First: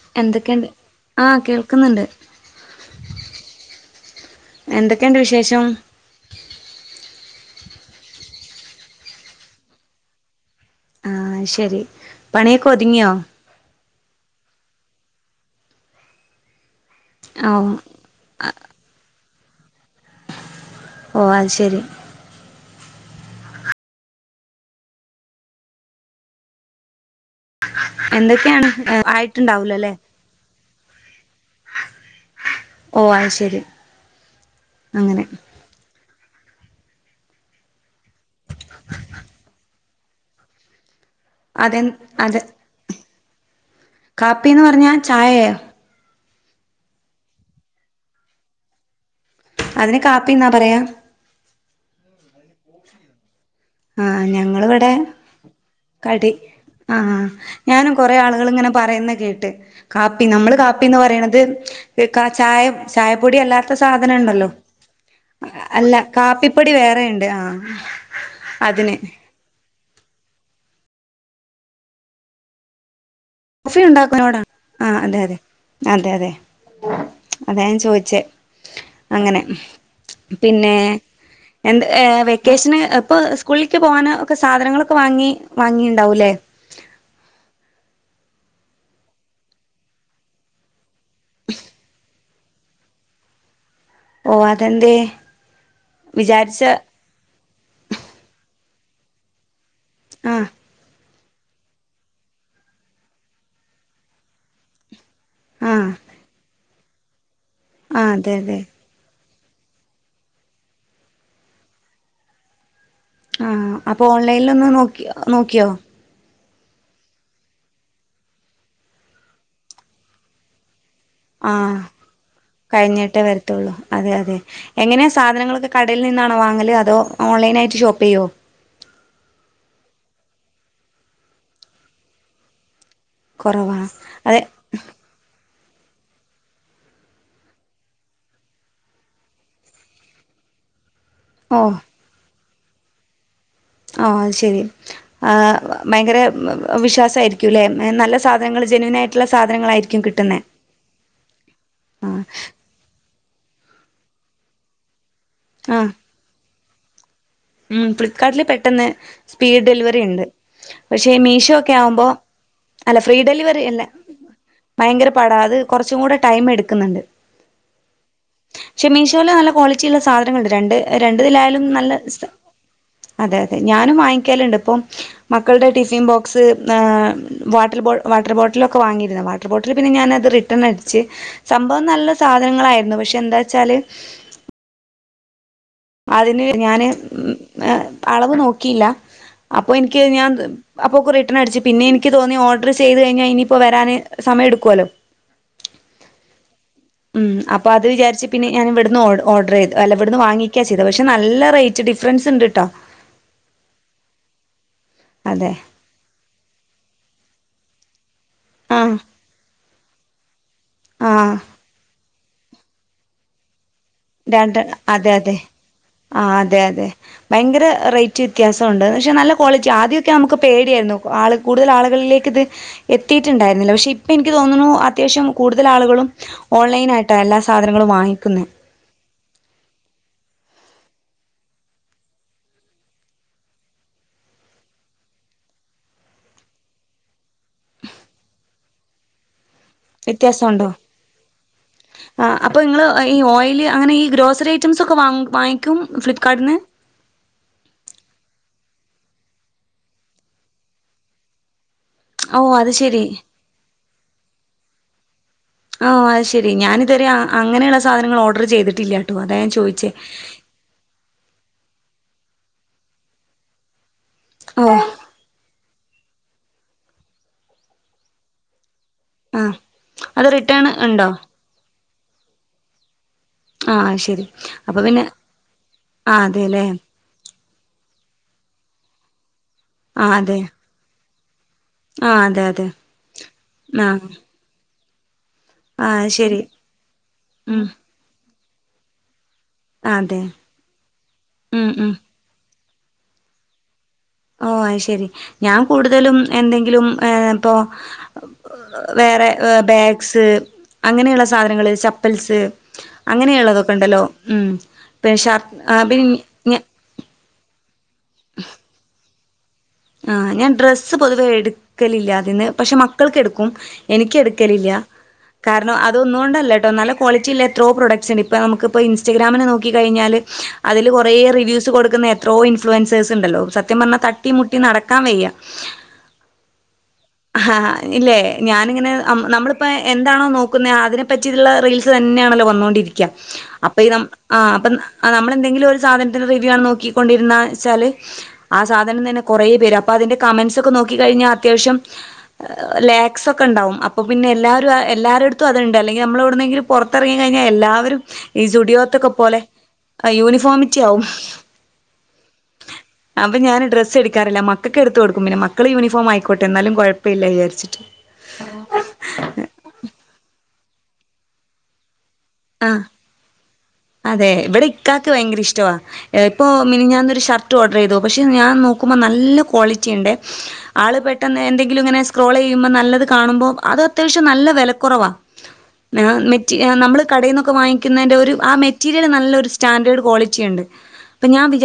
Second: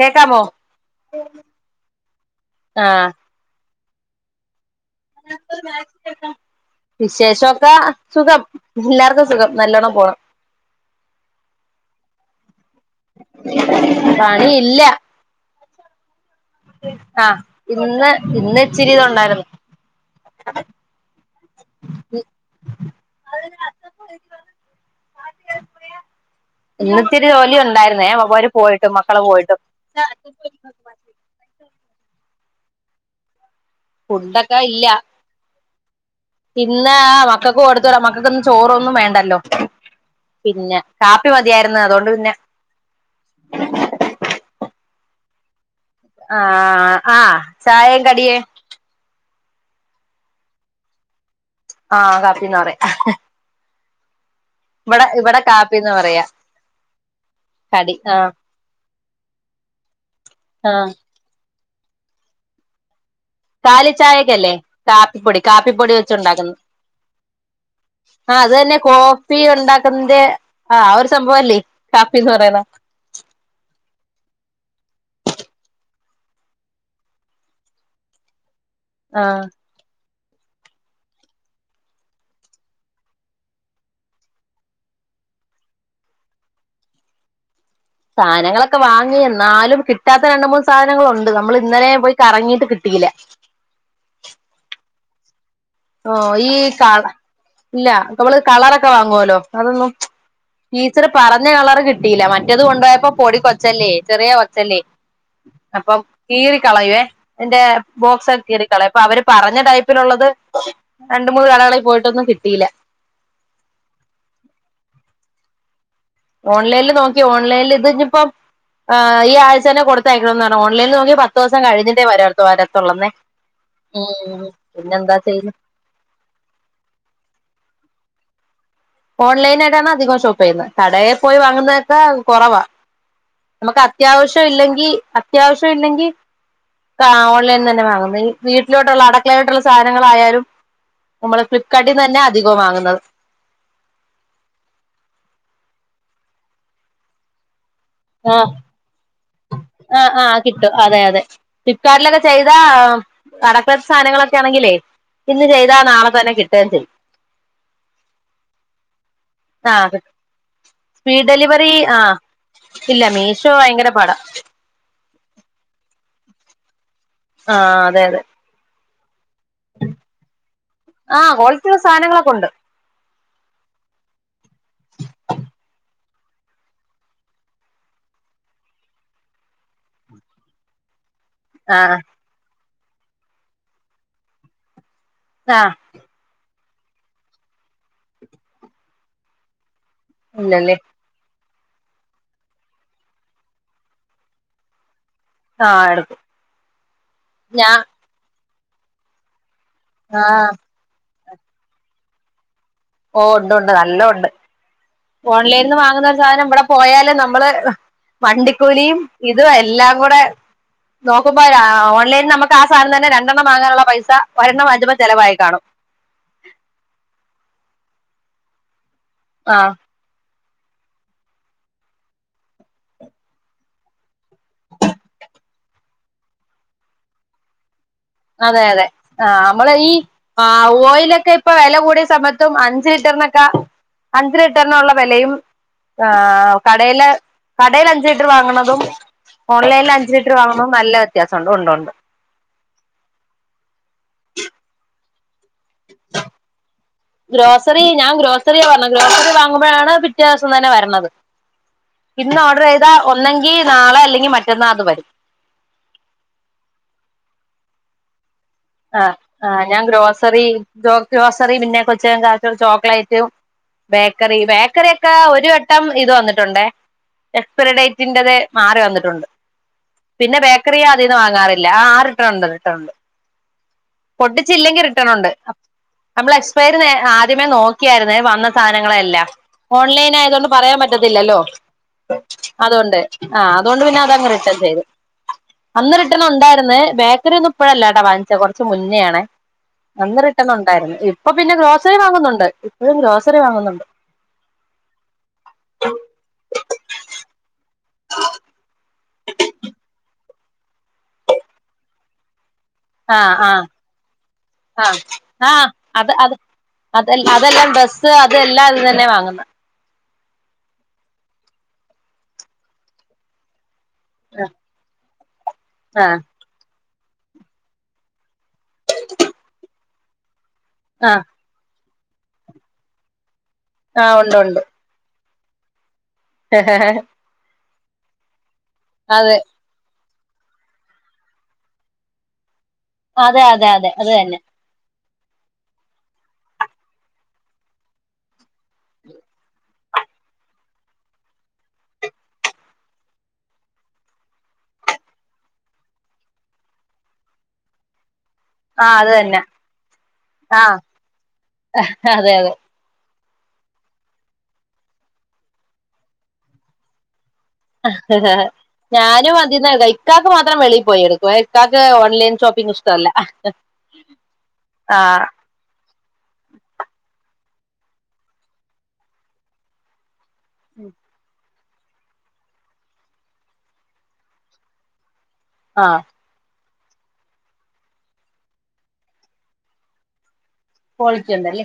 കേക്കാമോ എന്തൊക്കെയുണ്ട് ആ കേൾക്കുന്നുണ്ട് ആഹ് എന്തെക്കേണ്ട് വിശേഷം വിശേഷാെക്ക സുഖം എല്ലാർക്കും സുഖം നല്ലോണം പോണം ആഹ് അത് ശെരി പണിയൊക്കാെത്ങ്ങ്യോ പണി ഇല്ലാ [inaudible] ആഹ് ഓ ഇന്ന് ഇന്ന്‌ച്ചിരി തുണ്ടാരുന്നു ഓ അത് ശരി ഇ [unintelligible] ഇന്ന്ത്തിരി ജോലി ഉണ്ടായിരുന്നേ വര് എന്തൊക്കെയാണ് പോയിട്ടും മക്കള് പോയിട്ടും ആയിട്ടുണ്ടാവൂലോ അല്ലേ ഓഹ് അഅ് ശരി ഫുഡ്ഡൊക്കെ ഇല്ല അങ്ങനെ പിന്നാ മക് ക്കക്ക് കൊടുത്തല മക്കക്ക്ന്ന് ചോറൊന്നും വേണ്ടല്ലോ പിന്ന കാപ്പി മതിയാരുന്നു അതെ അതുകൊണ്ട് പിന്നെ അതെ കാപ്പിന്ന് പറഞ്ഞാ ചായയോ? അ ആ ആഹ് ചായെം കടിയേ അതിന് കാപ്പി ന്നാ പറയാ? ആഹ് കാപ്പിന്നാ പറയ ആഹ് ഞങ്ങള് വെടെ ഇവിടെ കാപ്പിന്ന് പറയാ കടി ആഹ് ഞാനും കടി കൊറെേ ആഹ് ആളുകള് ങ്ങനെ പറയുന്ന കേട്ട് കാപ്പി നമ്മള് ആഹ് കാപ്പിന്ന് പറയണത് ത് കാ ചായ ചായപ്പൊടി അല്ലാത്ത കാലി സാധന ണ്ടല്ലോ ചായക്കല്ലേ കാപ്പിപ്പൊടി അ കാപ്പിപ്പൊടി അല്ല വെച്ചുണ്ടാക്കുന്ന കാപ്പിപ്പൊടി വേറെണ്ട് ആഹ് ആഹ് അത് തന്നെ കോഫി ഉണ്ടാക്കുന്ന ന്റെ ആ ഒരു സംഭവല്ലേ കാഫിന്ന് പറയുന്ന കൊഫി ഉണ്ടാക്കുന്നോട ആഹ് അതെ അതെ അതെ തെ അതാ ഞാ ചോച്ചേ അങ്ങനെ ആഹ് പിന്നേ എന്ത് ഏ വെക്കേഷന് എപ്പ സ്കൂളിലേക്ക് പോകാന് ഒക്കെ സാധനങ്ങളൊക്കെ വാങ്ങി വാങ്ങിണ്ടാവൂല്ലേ സാനങ്ങളൊക്കെ വാങ്ങിഎന്നാലും കിട്ടാത്ത രണ്ട് മൂന്ന് സാധനങ്ങളുണ്ട് നമ്മളിന്നലേ പോയി കറങ്ങീട്ട് കിട്ടീല ഓ അതെന്തേ? ഓ ഈ വിചാരിച്ച കള ല്ല പ മ്മള് കളറൊക്കെ വാങ്ങോലോ അതൊന്നും ആ ഈ ച്ചിരി പറഞ്ഞ കളറ് കിട്ടീല മറ്റത് കൊണ്ടോയപ്പൊ പൊടി കൊച്ചല്ലേ ചെറിയ കൊച്ചല്ലേ ആ അപ്പം കീറി കളയുവേ എന്റെ ആ അതെ ബോക്സൊ അതെ കീറി കളയ പ്പവര് പറഞ്ഞ ടൈപ്പിലുള്ളത് രണ്ടു മൂന്ന് കളകളിൽ പോയിട്ടൊന്നും കിട്ടീല ആഹ് അപോൺലൈൻ ലൊന്ന് നോക്യോ നോക്യോ ഓൺലൈല് നോക്കി ഓൺലൈല് ത് ഞ്ഞിപ്പം ഏ ഈ ആഴ്ച തന്നെ കൊടുത്തയക്കണം ന്നർഞ്ഞ് ഓൺലൈ [unintelligible] ത്തോ ആ സം കഴിഞ്ഞിട്ടേ വരാത്ത വരാത്തുള്ളെന്നേ കഴിഞ്ഞിട്ടേ വരത്തുള്ളൂ ഊം പിന്നെന്താ ചെയ്യ്‌ന്ന് കടേൽ നിന്നാണോ വാങ്ങല് അതോ ഓൺലൈനായിട്ട് ഷോപ്പെയ്യോ? ഓൺലൈനായിട്ടാണധികം ഷോപ്പെയ്യുന്നത്. കടേ പോയി വാങ്ങുന്നതൊക്കെ കൊറവാ. കുറവാ അതെ നമുക്കത്യാവശ്യല്ലെങ്കി അത്യാവശ്യല്ലെങ്കി ക്ക അ ഓൺലൈൻ ന്നെ ന്ന വാങ്ങുന്ന ഈ വീട്ടിലോട്ടുള്ള അടക്കളയോട്ടുള്ള സാനങ്ങളായാലും മ്മള് ഓ ഫ്ലിപ്കാർട്ടിന്നെന്നാധികൊം വാങ്ങുന്നത് ആഹ് ശരി ആ വ ഭയങ്കര വവ വിശ്വാസായിരി ക്കുല്ലെ മേ നല്ല ആഹ് സാധനങ്ങള് ജെനുനായിട്ടുള്ള സാധനങ്ങളായിരിക്കും കിട്ടുന്നെ ട്ടു അതെ അതെ ആ ഫ്ലിപ്കാർട്ടിലൊക്കെ ചെയ്താ [unintelligible] സാനങ്ങളൊക്കാണെങ്കിലേ ഇന്ന് ചെയ്താ ആ നാളെ തന്നെ കിട്ടേം ചെയ് ഉം ഫ്ലിപ്പ്കാർട്ടില് പെട്ടെന്ന് സ്പീ ആഹ് ഡെലിവറി ണ്ട് പക്ഷെ സ്പീഡ് മീഷോ ഡെലിവറി ഒക്കെ ആവുമ്പോ ആഹ് അല്ല ഇല്ല ഫ്രീ മീഷോ ഡെലിവറി അല്ല ഭയങ്കര പാടാ ഭയങ്കര പാടാ അത് കൊറച്ചും കൂടെ ടൈം എടുക്കുന്നുണ്ട് ആഹ് അതെ അതെ ക്ഷെ മീഷോല് നല്ല ക്വാളിറ്റി ഉള്ള സാധനങ്ങളുണ്ട്. രണ്ട് ആഹ് രണ്ടതിലായാലും ക്വാളിറ്റിയുള്ള നല്ല സ സാധനങ്ങളൊക്കെ ഉണ്ട് അതെ അതെ. ഞാനും വാങ്ങിക്കല്ണ്ട്പ്പം. മക്കൾടെ ടിഫിൻ ബോക്സ് ന്നാ വാട്ടൽ ബോ വാട്ടർ ബോട്ടിലൊക്കെ വാങ്ങിരുന്നു. വാ ട്ടർ ബോട്ടില് പിന്നെ ഞാനത് റിട്ടൺ അടിച്ച്. സംഭവം ആഹ് നല്ല സാധനങ്ങളായിരുന്നു. പക്ഷെ ന്താച്ചാല് ന്നാഹ് അതിന് ഞാന് ഉം എ അളവ് നോക്കിയില്ല. അപ്പൊ എനിക്ക് ഞാൻ ത് ഇല്ലല്ലേ അപ്പൊ കുറെ. റിട്ടണട്ച്ച്. പിന്ന എനിക്ക് തോന്നി ഓർഡർ ചെയ്ത് കഴിഞ്ഞാ ഇനിപ്പോ വരാൻ സമയെടുക്കോല്ലോ? ആഹ എടുക്കും. ഉം. അപ്പൊ ഞാ അത് വിചാരിച്ച് പിന്നെ ഞാനിവിടുന്ന് ഓർഡർയ്തു. അല്ല ഇവിടുന്ന് ആഹ് വാങ്ങിക്ക ചെയ് - ചെയ്ത. പക്ഷെ നല്ല റേറ്റ് ഡിഫറൻസ് ഉണ്ട്ട്ടോ? ഓ ഉണ്ട് ഉണ്ട്. നല്ലോണ്ട്. അതെ ഓൺലൈനിൽ നിന്ന് വാങ്ങുന്ന ഒരു സാധനം ഇവിടെ പോയാല് നമ്മള്. ആഹ് വണ്ടിക്കൂലിയും ഇതു എല്ലാം കൂടെ ആഹ് നോക്കുമ്പോഴാ ഓൺലൈൻ നമുക്ക്. ആ സാധനം തന്നെ രണ്ടെണ്ണം വാങ്ങാനുള്ള പൈസ ഒരെണ്ണം വാങ്ങിച്ചെപ്പ ചിലവായി കാണും. ആഹ് അതെ അതെ. ഭയങ്കര റേറ്റ് വ്യത്യാസംണ്ട്. പക്ഷെ, നല്ല ക്വാളിറ്റി ആഹ് ആദ്യ- നമുക്ക് പേടിയായിരുന്നു. ആള് കൂടുതൽ ആളുകളിലേക്ക് ഇത് എത്തിയിട്ടുണ്ടായിരുന്നില്ല. പക്ഷെ- ഇപ്പൊ എനിക്ക് തോന്ന്ണു, അത്യാവശ്യം കൂടുതൽ ആളുകളും ഓൺലൈനായിട്ടാ എല്ലാ സാധനങ്ങളും വാങ്ങിക്ക. അതെ അതെ. ആഹ് നമ്മള് ഈ ആ ഓയിലൊക്കെ ഇപ്പ വില കൂടിയ സമയത്തും, അഞ്ച് ലിറ്ററിനൊക്കെ. അഞ്ച് ലിറ്ററിനുള്ള വെലയും. ആഹ് കടേല് കടേല് അഞ്ച് ലിറ്റർ വാങ്ങ്ണതും ഓൺലൈ- അഞ്ച് ലിറ്റർ വാങ്ങണതും നല്ല വ്യത്യാസണ്ട്. ഉണ്ടൊണ്ട്. ആഹ് അപ്പ ഇങ്ങൾ ഈ ഓയില് അങ്ങനെ ഈ ഗ്രോസറി ഐറ്റംസൊക്കെ വാ വാങ്ങിക്കും ഫ്ലിപ്പ്കാർട്ടിന്ന്. ഗ്രോസറി ഞാൻ ഗ്രോസറിയ പറഞ്ഞത്. ഗ്രോസറി വാങ്ങുമ്പോഴാണ് പിറ്റേ ദിവസം തന്നെ വരണത്. ഇന്ന് ഓ ഓർഡർ അത് ചെയ്താ ശെരി ഒന്നെങ്കിൽ നാളെ, അല്ലെങ്കിൽ മറ്റന്നാ അത് വരും. ഓ അത് ശെരി. ഞാനിതരെ അങ്ങനെയുള്ള സാധനങ്ങൾ ഓർഡർ ചെയ്തിട്ട്- ആഹ് ആഹ്. ഞാൻ ഗ്രോസറി. ഗ്രോസറി പിന്നെ കൊച്ച്ങ്ങൾക്കൊക്കെ ചോക്ലേറ്റ്, ബേക്കറി. ഓ ബേക്കറി ഒക്കെ ഒരു- ഇത് വന്നിട്ടുണ്ടേ? എക്സ്പറി ഡേറ്റ്- മാറി വന്നിട്ടുണ്ട്. ആ അത് പിന്നെ റിട്ടേൺ ബേക്കറി ഉണ്ടോ അതീന്ന് വാങ്ങാറില്ല. ആറിട്ടുണ്ടത്, ട്ടൊണ്ട്. ആഹ് അത്‌ ശെരി പൊട്ടിച്ചില്ലെങ്കിൽ റിട്ടൺ ഉണ്ട്. ആഹ് നമ്മൾ അതെല്ലേ എക്സ്പയറി ആദ്യമേ നോക്ക- ആയിരുന്നേ വന്ന സാധനങ്ങളെല്ലാം. ഓൺലൈൻ ആഹ് അതെ ആയതോണ്ട് പറയാൻ പറ്റത്തില്ലല്ലോ? ആഹ് അതെ അതെ അതുകൊണ്ട്. ആഹ് അതുകൊണ്ട് പിന്നെ ആഹ് അതങ്ങ് റിട്ടൺ ചെയ്തു. അന്ന് ആഹ് റിട്ടൺ ശരി ഉണ്ടായിര്ന്ന്. ബേക്കറി ഒന്നും ഉം ഇപ്പഴല്ലേട്ടാ വാങ്ങിച്ച കുറച്ച മുന്നേണ്. അന്ന് അതെ റിട്ടണുണ്ടായിരുന്നു. ഇപ്പൊ പിന്നെ ഉം ഉം ഗ്രോസറി വാങ്ങുന്നുണ്ട്. ഇപ്പഴും ഗ്രോസറി വാങ്ങുന്നുണ്ട്. ഓ അയ്ശെരി. ഞാൻ കൂടുതലും എന്തെങ്കിലും ഇപ്പൊ. വേറെ ബാഗ്സ്, അങ്ങനെയുള്ള സാധനങ്ങള് ചപ്പൽസ്, ആ ആ അങ്ങനെയുള്ളതൊക്കെണ്ടല്ലോ? ഉം പി ഷർ പിന്ന.. അത അതെല്ലാം ഡ്രസ്സ് അതെല്ലാം അതിന്നന്നേ വാങ്ങുന്നത്. ആഹ്. ഞാൻ ഡ്രസ്സ് പൊതുവേ എടുക്കലില്ല അതിന്ന്. പക്ഷെ മക്കൾക്ക് എടുക്കും. എനിക്ക് എടുക്കലില്ല. കാരണം ആ അതൊന്നൊണ്ടല്ല കേട്ടോ. നല്ല ക്വാളിറ്റി ഉള്ള എത്രോ പ്രൊഡക്ട്സ് ഉണ്ട്. ഇപ്പ നമുക്കിപ്പോൾ ഇൻസ്റ്റഗ്രാമില് നോക്കി കഴിഞ്ഞാൽ അതില് ആ കുറേ റിവ്യൂസ് കൊടുക്കുന്നെണ്. എത്രോ ഇൻഫ്ലുവൻസേഴ്സ് ഉണ്ടല്ലോ. സത്യം പറഞ്ഞാ ആ തട്ടി ഉണ്ട് മുട്ടി ഉണ്ട് നടക്കാൻ വയ്യ. ഹാ ഇല്ലേ. ഞാനിങ്ങനെ അതെ നമ്മടെ. ഇപ്പം എന്താണോ നോക്കുന്നെ അതിനെപ്പറ്റിയുള്ള റീൽസ് തന്നാണല്ലോ വന്നോണ്ടിരിക്ക. അതെ അതെ അപ്പൊ, അതെ അത് തന്നെ ആഹ് അപ്പൊ. ആഹ് നമ്മളെന്തെങ്കിലും ഒരു സാധനത്തിന്റെ റിവ്യൂ ആണ് നോക്കിക്കൊണ്ടിരുന്നച്ചാല്, ആ സാധനം തന്നെ കുറേ വരാ. അപ്പോ അതിന്റെ കമൻസ്ക്കെ നോക്കി കഴിഞ്ഞാൽ ത്യാവശം ലാക്സ് ഒക്കെ ഉണ്ടാവും അപ്പൊ പിന്നെ എല്ലാവും എല്ലാവരുടെടുത്തും അതുണ്ട് അല്ലെങ്കിൽ നമ്മള എവിടുന്നെങ്കിലും പുറത്തിറങ്ങി കഴിഞ്ഞാൽ എല്ലാവരും ഈ ആ സ്റ്റുഡിയോത്തൊക്കെ അത് പോലെ തന്നെ ആ യൂണിഫോമിറ്റി ആവും അതെ അതെ അപ്പ ഞാൻ ഡ്രസ് എടുക്കാറില്ല മക്കൾക്ക് എടുത്ത് കൊടുക്കും പിന്നെ മക്കള് യൂണഫോ ആയിക്കോട്ടെ എന്നാലും കുഴപ്പമില്ല വിചരിച്ചി ഞാനും അതിന്ന ഇക്കാക്ക് മാത്രം വെളിയിൽ പോയി എടുക്കും ഇക്കാക്ക് ഓൺലൈൻ ഷോപ്പിങ് ആഹ് ഇഷ്ടല്ല അതെ ഇവിടെ ഇക്കാക്ക് ഭയങ്കര ത് ഇഷ്ടമാണ് ഇപ്പോൾ മീനി ഞാനൊരുഷർട്ട് ഓഡർ ചെയ്തു. പക്ഷേ ഞാൻ നോക്കുമ്പോൾ നല്ല ക്വാളിറ്റി ഉണ്ട്. ആൽ എന്തങ്കിലും ഇങ്ങനെ സ്ക്രോൾ ചെയ്യുമ്പോൾ നല്ലത് കാണുമ്പോ അത്യാവശ്യം നല്ല വിലക്കുറവാാണ്. ആഹ് നമ്മള് കടയിൽ നിന്നൊക്കെ വാങ്ങിക്കുന്നതിന്റെ ഒരു മെറ്റീരിയൽ നല്ല ഒരു സ്റ്റാൻഡേർഡ് ക്വാളിറ്റി ഉണ്ട് ക്വാളിറ്റി ഞാൻ ഉണ്ടല്ലേ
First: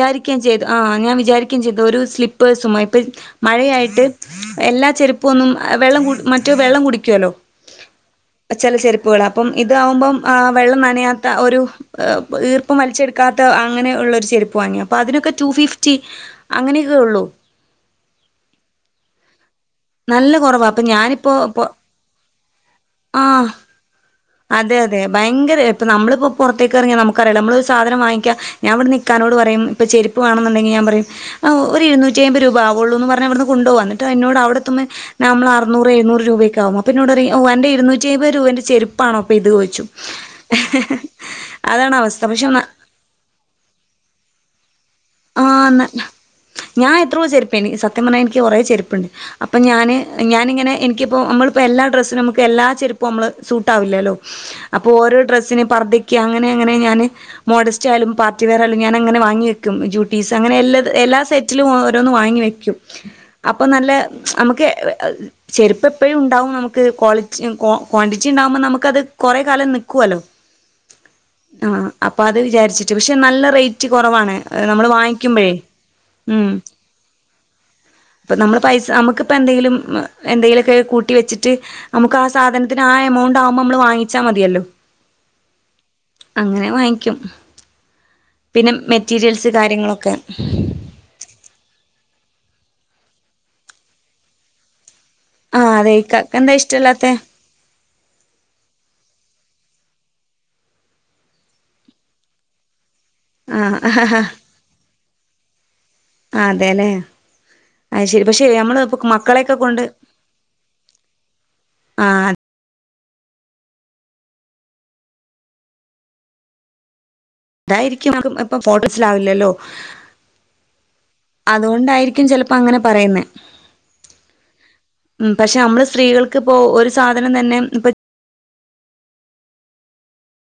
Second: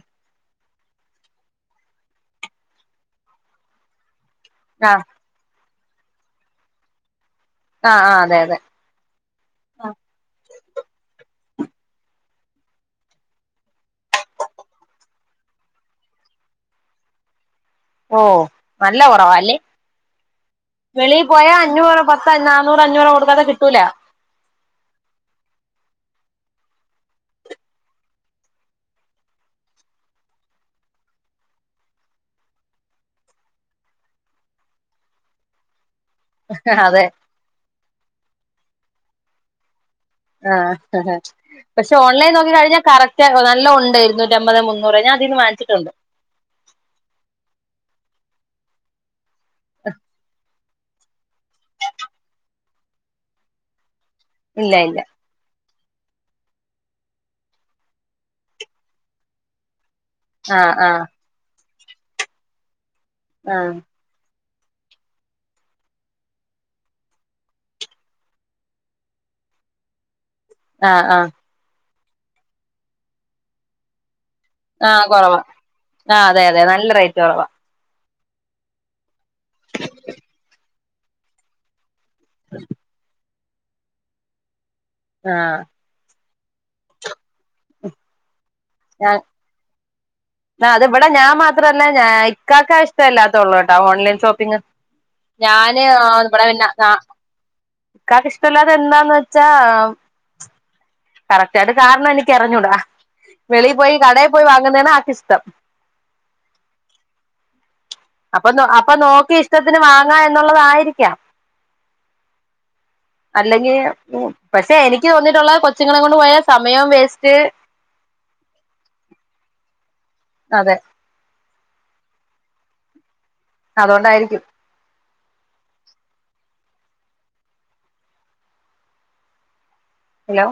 ആ ഞാൻ വിചാരിക്ക സ്ലിപ്പേഴസു മഴയായിട്ട് എല്ലാ ആഹ് ഇപ്പൊന്നും വെള്ളം മറ്റെ വെള്ളം കുടിക്കല്ലോ ആഹ് ആഹ് അതെ അതെ ചില അപ്പം ഇത ആാവുമ്പോം വെള്ളം നനയാത്ത ഒരു ഈർപ്പം വലിച്ചെടുക്കാത്ത അങ്ങനെയ ഉള്ളൊരു ചെരുപ്പ് വാങ്ങി അപ്പോൾ അതിനൊക്കെ ടു ഫിഫ്റ്റി അങ്ങനെയൊക്കെ ഉള്ളൂ ഓ നല്ല കുറവാല്ലേ നല്ല കുറവാ അപ്പൊ വെളിയിൽ പോയാ ഞാനിപ്പോ അഞ്ഞൂറ് പത്ത് നാനൂറ് അഞ്ഞൂറ് കൊടുക്കാതെ ആഹ് കിട്ടൂല അതെ അതെ ഭയങ്കര ഇപ്പൊ നമ്മളിപ്പോ പുറത്തേക്ക് ഇറങ്ങിയ നമുക്കറിയാം നമ്മള ഒരു സാധനം വാങ്ങിക്കാ ഞാൻ ഇവിടെ ഇക്കനോട് പറയും ഇപ്പോ ചെരുപ്പ് വേണംണെന്നുണ്ടെിൽ ഒരു എരുന്നൂറ്റി അമ്പ രൂപവയുള്ളൂ എന്ന് പറഞ് അവിടുന്ന് കൊണ്ട് പോക എന്നിട്ട് എന്നോട് അവിടെഎത്തുമ്പോ നമ്മൾ അറുന്നൂറ് എഴുന്നൂറ് രൂപയ്ക്കാവകും അതെ അപ്പ ിനോട് എന്റെ എഴുന്നൂറ്റിപത് രൂപന്റെ ചെറുപ്പ ആണോ ഇത് എന്ന് ചോയ്ക്കും ആഹ പക്ഷെ അവസ്ഥ ഓൺലൈൻ നോക്കി പക്ഷെ കഴിഞ്ഞാൽ കറക്റ്റ് നല്ല ഉണ്ട്. ഇരുന്നൂറ്റ അമ്പത് മുന്നൂറ് അതിന്ന് ആ വാങ്ങിച്ചിട്ടുണ്ട് ഞാൻ എത്രയോ ചെരുപ്പ് സത്യം പറഞ്ഞ എനിക്ക് കുറെേ ചെരുപ്പുണ്ട്. അപ്പം ഞാൻ ഞാനിങ്ങനെ എനിക്കിപ്പോ നമ്മളിപ്പോൾ എല്ലാ ഡ്രസ്സും നമുക്ക്ല്ലാ ചെറുപ്പും ആാവില്ലല്ലോ ഇല്ല അപ്പൊ ഇല്ല ഓരോ ഡ്രസ്സിന അങ്ങനെ ഞാന് മോഡസ്റ്റ്ായാലും പാർട്ടി വെയർ ആയാലുംഞാനങ്ങന വാങ്ങി വക്കും പീസ് അങ്ങനെ ആഹ് എല്ല ആഹ് എല്ലാ സെറ്റിലും ഓരോന്നന്ന് വാങ്ങി വെക്കും അപ്പൊ ആഹ് നല്ല നമുക്ക് ചെരുപ്പ എപ്പപ്പോഴും ഉണ്ടാവും നമുക്ക് ക്വാളിറ്റി ക്വാണ്ടിറ്റി ഉണ്ടാാവുമ്പോ നമുക്ക് അത് കുറെ കാലം നി ൽക്കുവല്ലോ ആ ആഹ ആ അപ്പൊ അത് വിചാരിച്ചിട്ട് പക്ഷെ നല്ല റേറ്റ് കുറവാണ്. അ നമ്മള് ആഹ് കുറവാ വാങ്ങിക്കുമ്പോഴേ ആഹ് അതെ അതെ നല്ല റേറ്റ് കുറവാ അപ്പം നമ്മൾ പൈസ നമുക്കിപ്പോൾ എന്തെങ്കിലും എന്തെങ്കിലുമൊക്കെ കൂട്ടി വെച്ചിട്ട് നമുക്ക് ആ സാധനത്തിന് ആ എമൗണ്ട് ആവുമ്പോൾ നമ്മള് വാങ്ങിച്ചാൽ മതിയല്ലോ ആഹ അങ്ങനെ വാങ്ങിക്കും പിന്നെ ഞാൻ മെറ്റീരിയൽസ് കാര്യങ്ങളൊക്കെ അത് ഇവിടെ ഞാൻ മാത്രമല്ല ഇക്കക്കാ ഇഷ്ടമല്ലാത്തള്ളൂ കേട്ടോ ഓൺലൈൻ ഷോപ്പിംഗ്. ആഹ് ഞാന് അതെ ഇക്കാക്ക് ഇവിടെ എന്താ പിന്നെ ഇഷ്ടല്ലാത്തെ നിക്കാക്ക് ഇഷ്ടമല്ലാതെ എന്താന്ന് വെച്ചാ കറക്റ്റ് ആയിട്ട് കാരണം എനിക്ക് അ റിഞ്ഞൂടാ വെളിൽ ആഹ് പോയി ആഹ് കടയിൽ പോയി വാങ്ങുന്നത ആക്ക്ിഷ്ടം അതെ അപ്പൊ നോക്കി മക്കളെയൊക്കെ ഇഷ്ടത്തിന് കൊണ്ട് വാങ്ങാം എന്നുള്ളതായിരിക്കാം. ആഹ് അല്ലെങ്കിൽ പക്ഷെ എനിക്ക് തോന്നിയിട്ടുള്ള കൊച്ചുകള കൊണ്ട് പോയ സമയം വേസ്റ്റ് അതായിരിക്കും ഇപ്പൊ ഫോട്ടോസിലാവില്ലല്ലോ. അതെ അതുകൊണ്ടായിരിക്കും ചിലപ്പോ അങ്ങനെ പറയുന്ന അതൊണ്ടായിരികും പക്ഷെ അമ്മള് സ്ത്രീകൾക്ക്പ്പോഒര് സാധനം തന്നെഇപ്പ ഹലോ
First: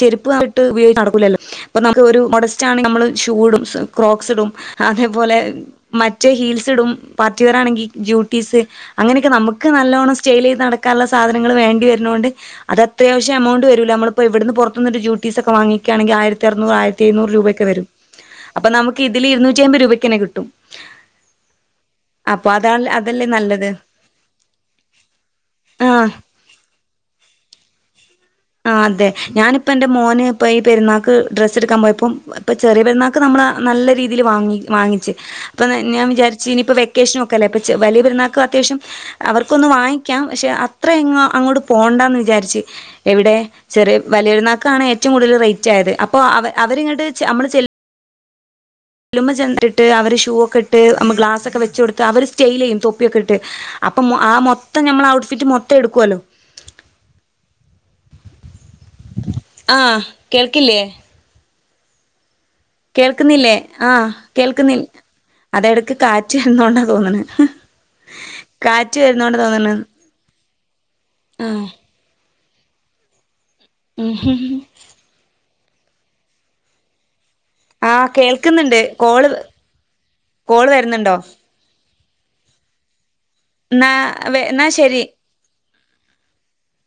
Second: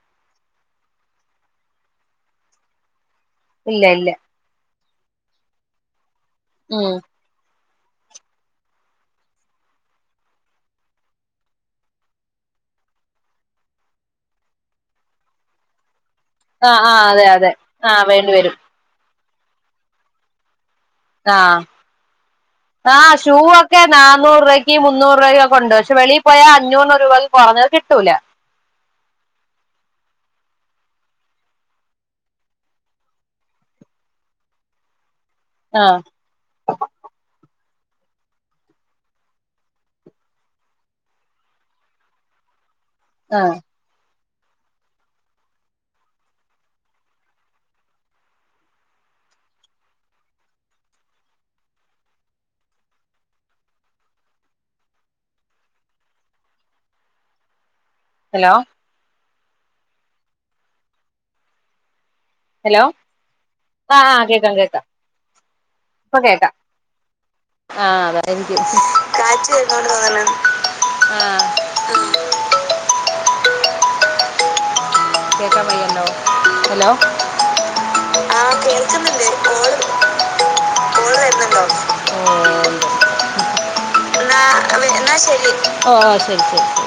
ചെരുപ്പായിട്ട് ഉപയോഗച്ച് നടക്കൂല്ലോ ഇപ്പ നമുക്ക് ഒരു മൊടസ്റ്റ്ആണെൽ നമ്മള് ഷൂടും ഇല്ല ഇല്ല ക്രോക്സ്ടും അതേപോലെ മറ്റേ ഹീൽസ്ടും ഉം പാർട്ടിവർ ആണെങ്കിൽ ഡ്യൂട്ടീസ് അങ്ങനൊക്കെ നമുക്ക് നല്ലോണ്ണം സ്റ്റെൽ ചെയ്ത് നടക്കാള്ള സാധനങ്ങൾ വേണ്ടി വെര്നോണ്ട് അത് അത്യാവശ്യ എമൗണ്ട് വരൂലേ നമ്മള്പ്പോഇവിടുന്ന് പൊർത് ന്ട്ട് ജ്യുട്ടീസ്ഒക്കെ വാങ്ങിക്കുകണെങ്കിൽആയിര ത്തിയർന്നു ആ ആ അതെ ആയിരത്തിഴ്ന്നൂറ് അതെ രൂപയൊക്കെ വരും ആ വേണ്ടി വരും അപ്പൊനമുക്കിതില് ഇര്ന്നൂറ്റി എമ്പത് രൂപക്കന്നെകിട്ടും ആഹ് അപ്പൊഅതാൺ ആഹ് ഷൂഒക്കെ നാനൂറ് രൂവക്ക് മുന്നൂറ് രൂവക്ക്‌ഒക്കെഒണ്ട് ആഹ് ക്ഷെവെളീപോയാ അഞ്ഞൂറ് രൂപ കൊറഞ്ഞത്കിട്ടൂല ആഹ് അതെ ഞാനിപ്പന്റെ മോന്പ്പ ഈ പെരുന്നാക്ക് ഡ്രസ്സ് ട്ക്കാൻ പോയപ്പം ഇപ്പ ചെറിയ പെര്ന്നാ ക്ക്‌നമ്മളാനല്ലരീതില് വാങ്ങി ആഹ് വാങ്ങിച്ച്പ്പഞാൻ വിജാര്ചീനിപ്പവെ ക്കേഷ്നൊക്കല്ലേപച്ച് വലിയപെരുന്നൾക്ക്‌അത്യാശ്യം അവർക്കൊന്ന് വാങ്ങിക്ക്യാം പഷേ അത്രഎങ്ങാഅങ്ങോട്ട് പോണ്ടാന്ന് വിചാരിച്ച് എവിടെ ആഹ് ചെറിയ വലിയൊരുന്നാക്കാണ്ഏറ്റും കൂടുതൽ റൈറ്റ് ആയത്അപ്പോ അവ അവര് അവരിങ്ങട്ട് ചെനമ്മള്ച്ചെൽ ലുമ്മ ചെന്ന് ഇട്ട് അവര് ഷൂ ഒക്കെ ഇട്ട് നമ്മ് ഗ്ലാസൊക്കെവെചൊട്ത്ത് അവര് സ്റ്റെലിയ്യും തൊപ്പിയൊക്കെ ഇട്ട് അപ്പൊ മൊ ആമൊത്തം ഞമ്മള് ഔട്ട്ഫിറ്റ് മൊത്തംഎടുക്ക്വലോ ഹലോ ആഹ് കേൾക്കില്യേ ഹലോ കേൾക്ക്ന്നില്ലേ ആഹ് കേൾക്ക്ന്നി അതെടക്ക് ഇപ്പൊ കാറ്റ് കേക്കാം എന്നോണ്ടാതോന്ന്ണ് ആഹ് അതായിരിക്യും കാറ്റ് വർനോണ്ട്ന്ന് പർഞ്ഞാ ആഹ് ആ ഹ [unintelligible] കേൾക്കാൻ കയ്യ്ണ്ടോ ഹലോ ആഹ് കേൾക്ക്‌ന്ണ്ട് കോള് കോള് വെര്ന്ണ്ടോ ആഹ് ന്നാ വെ ന്നാശെരി ഓ ശെരി ശരി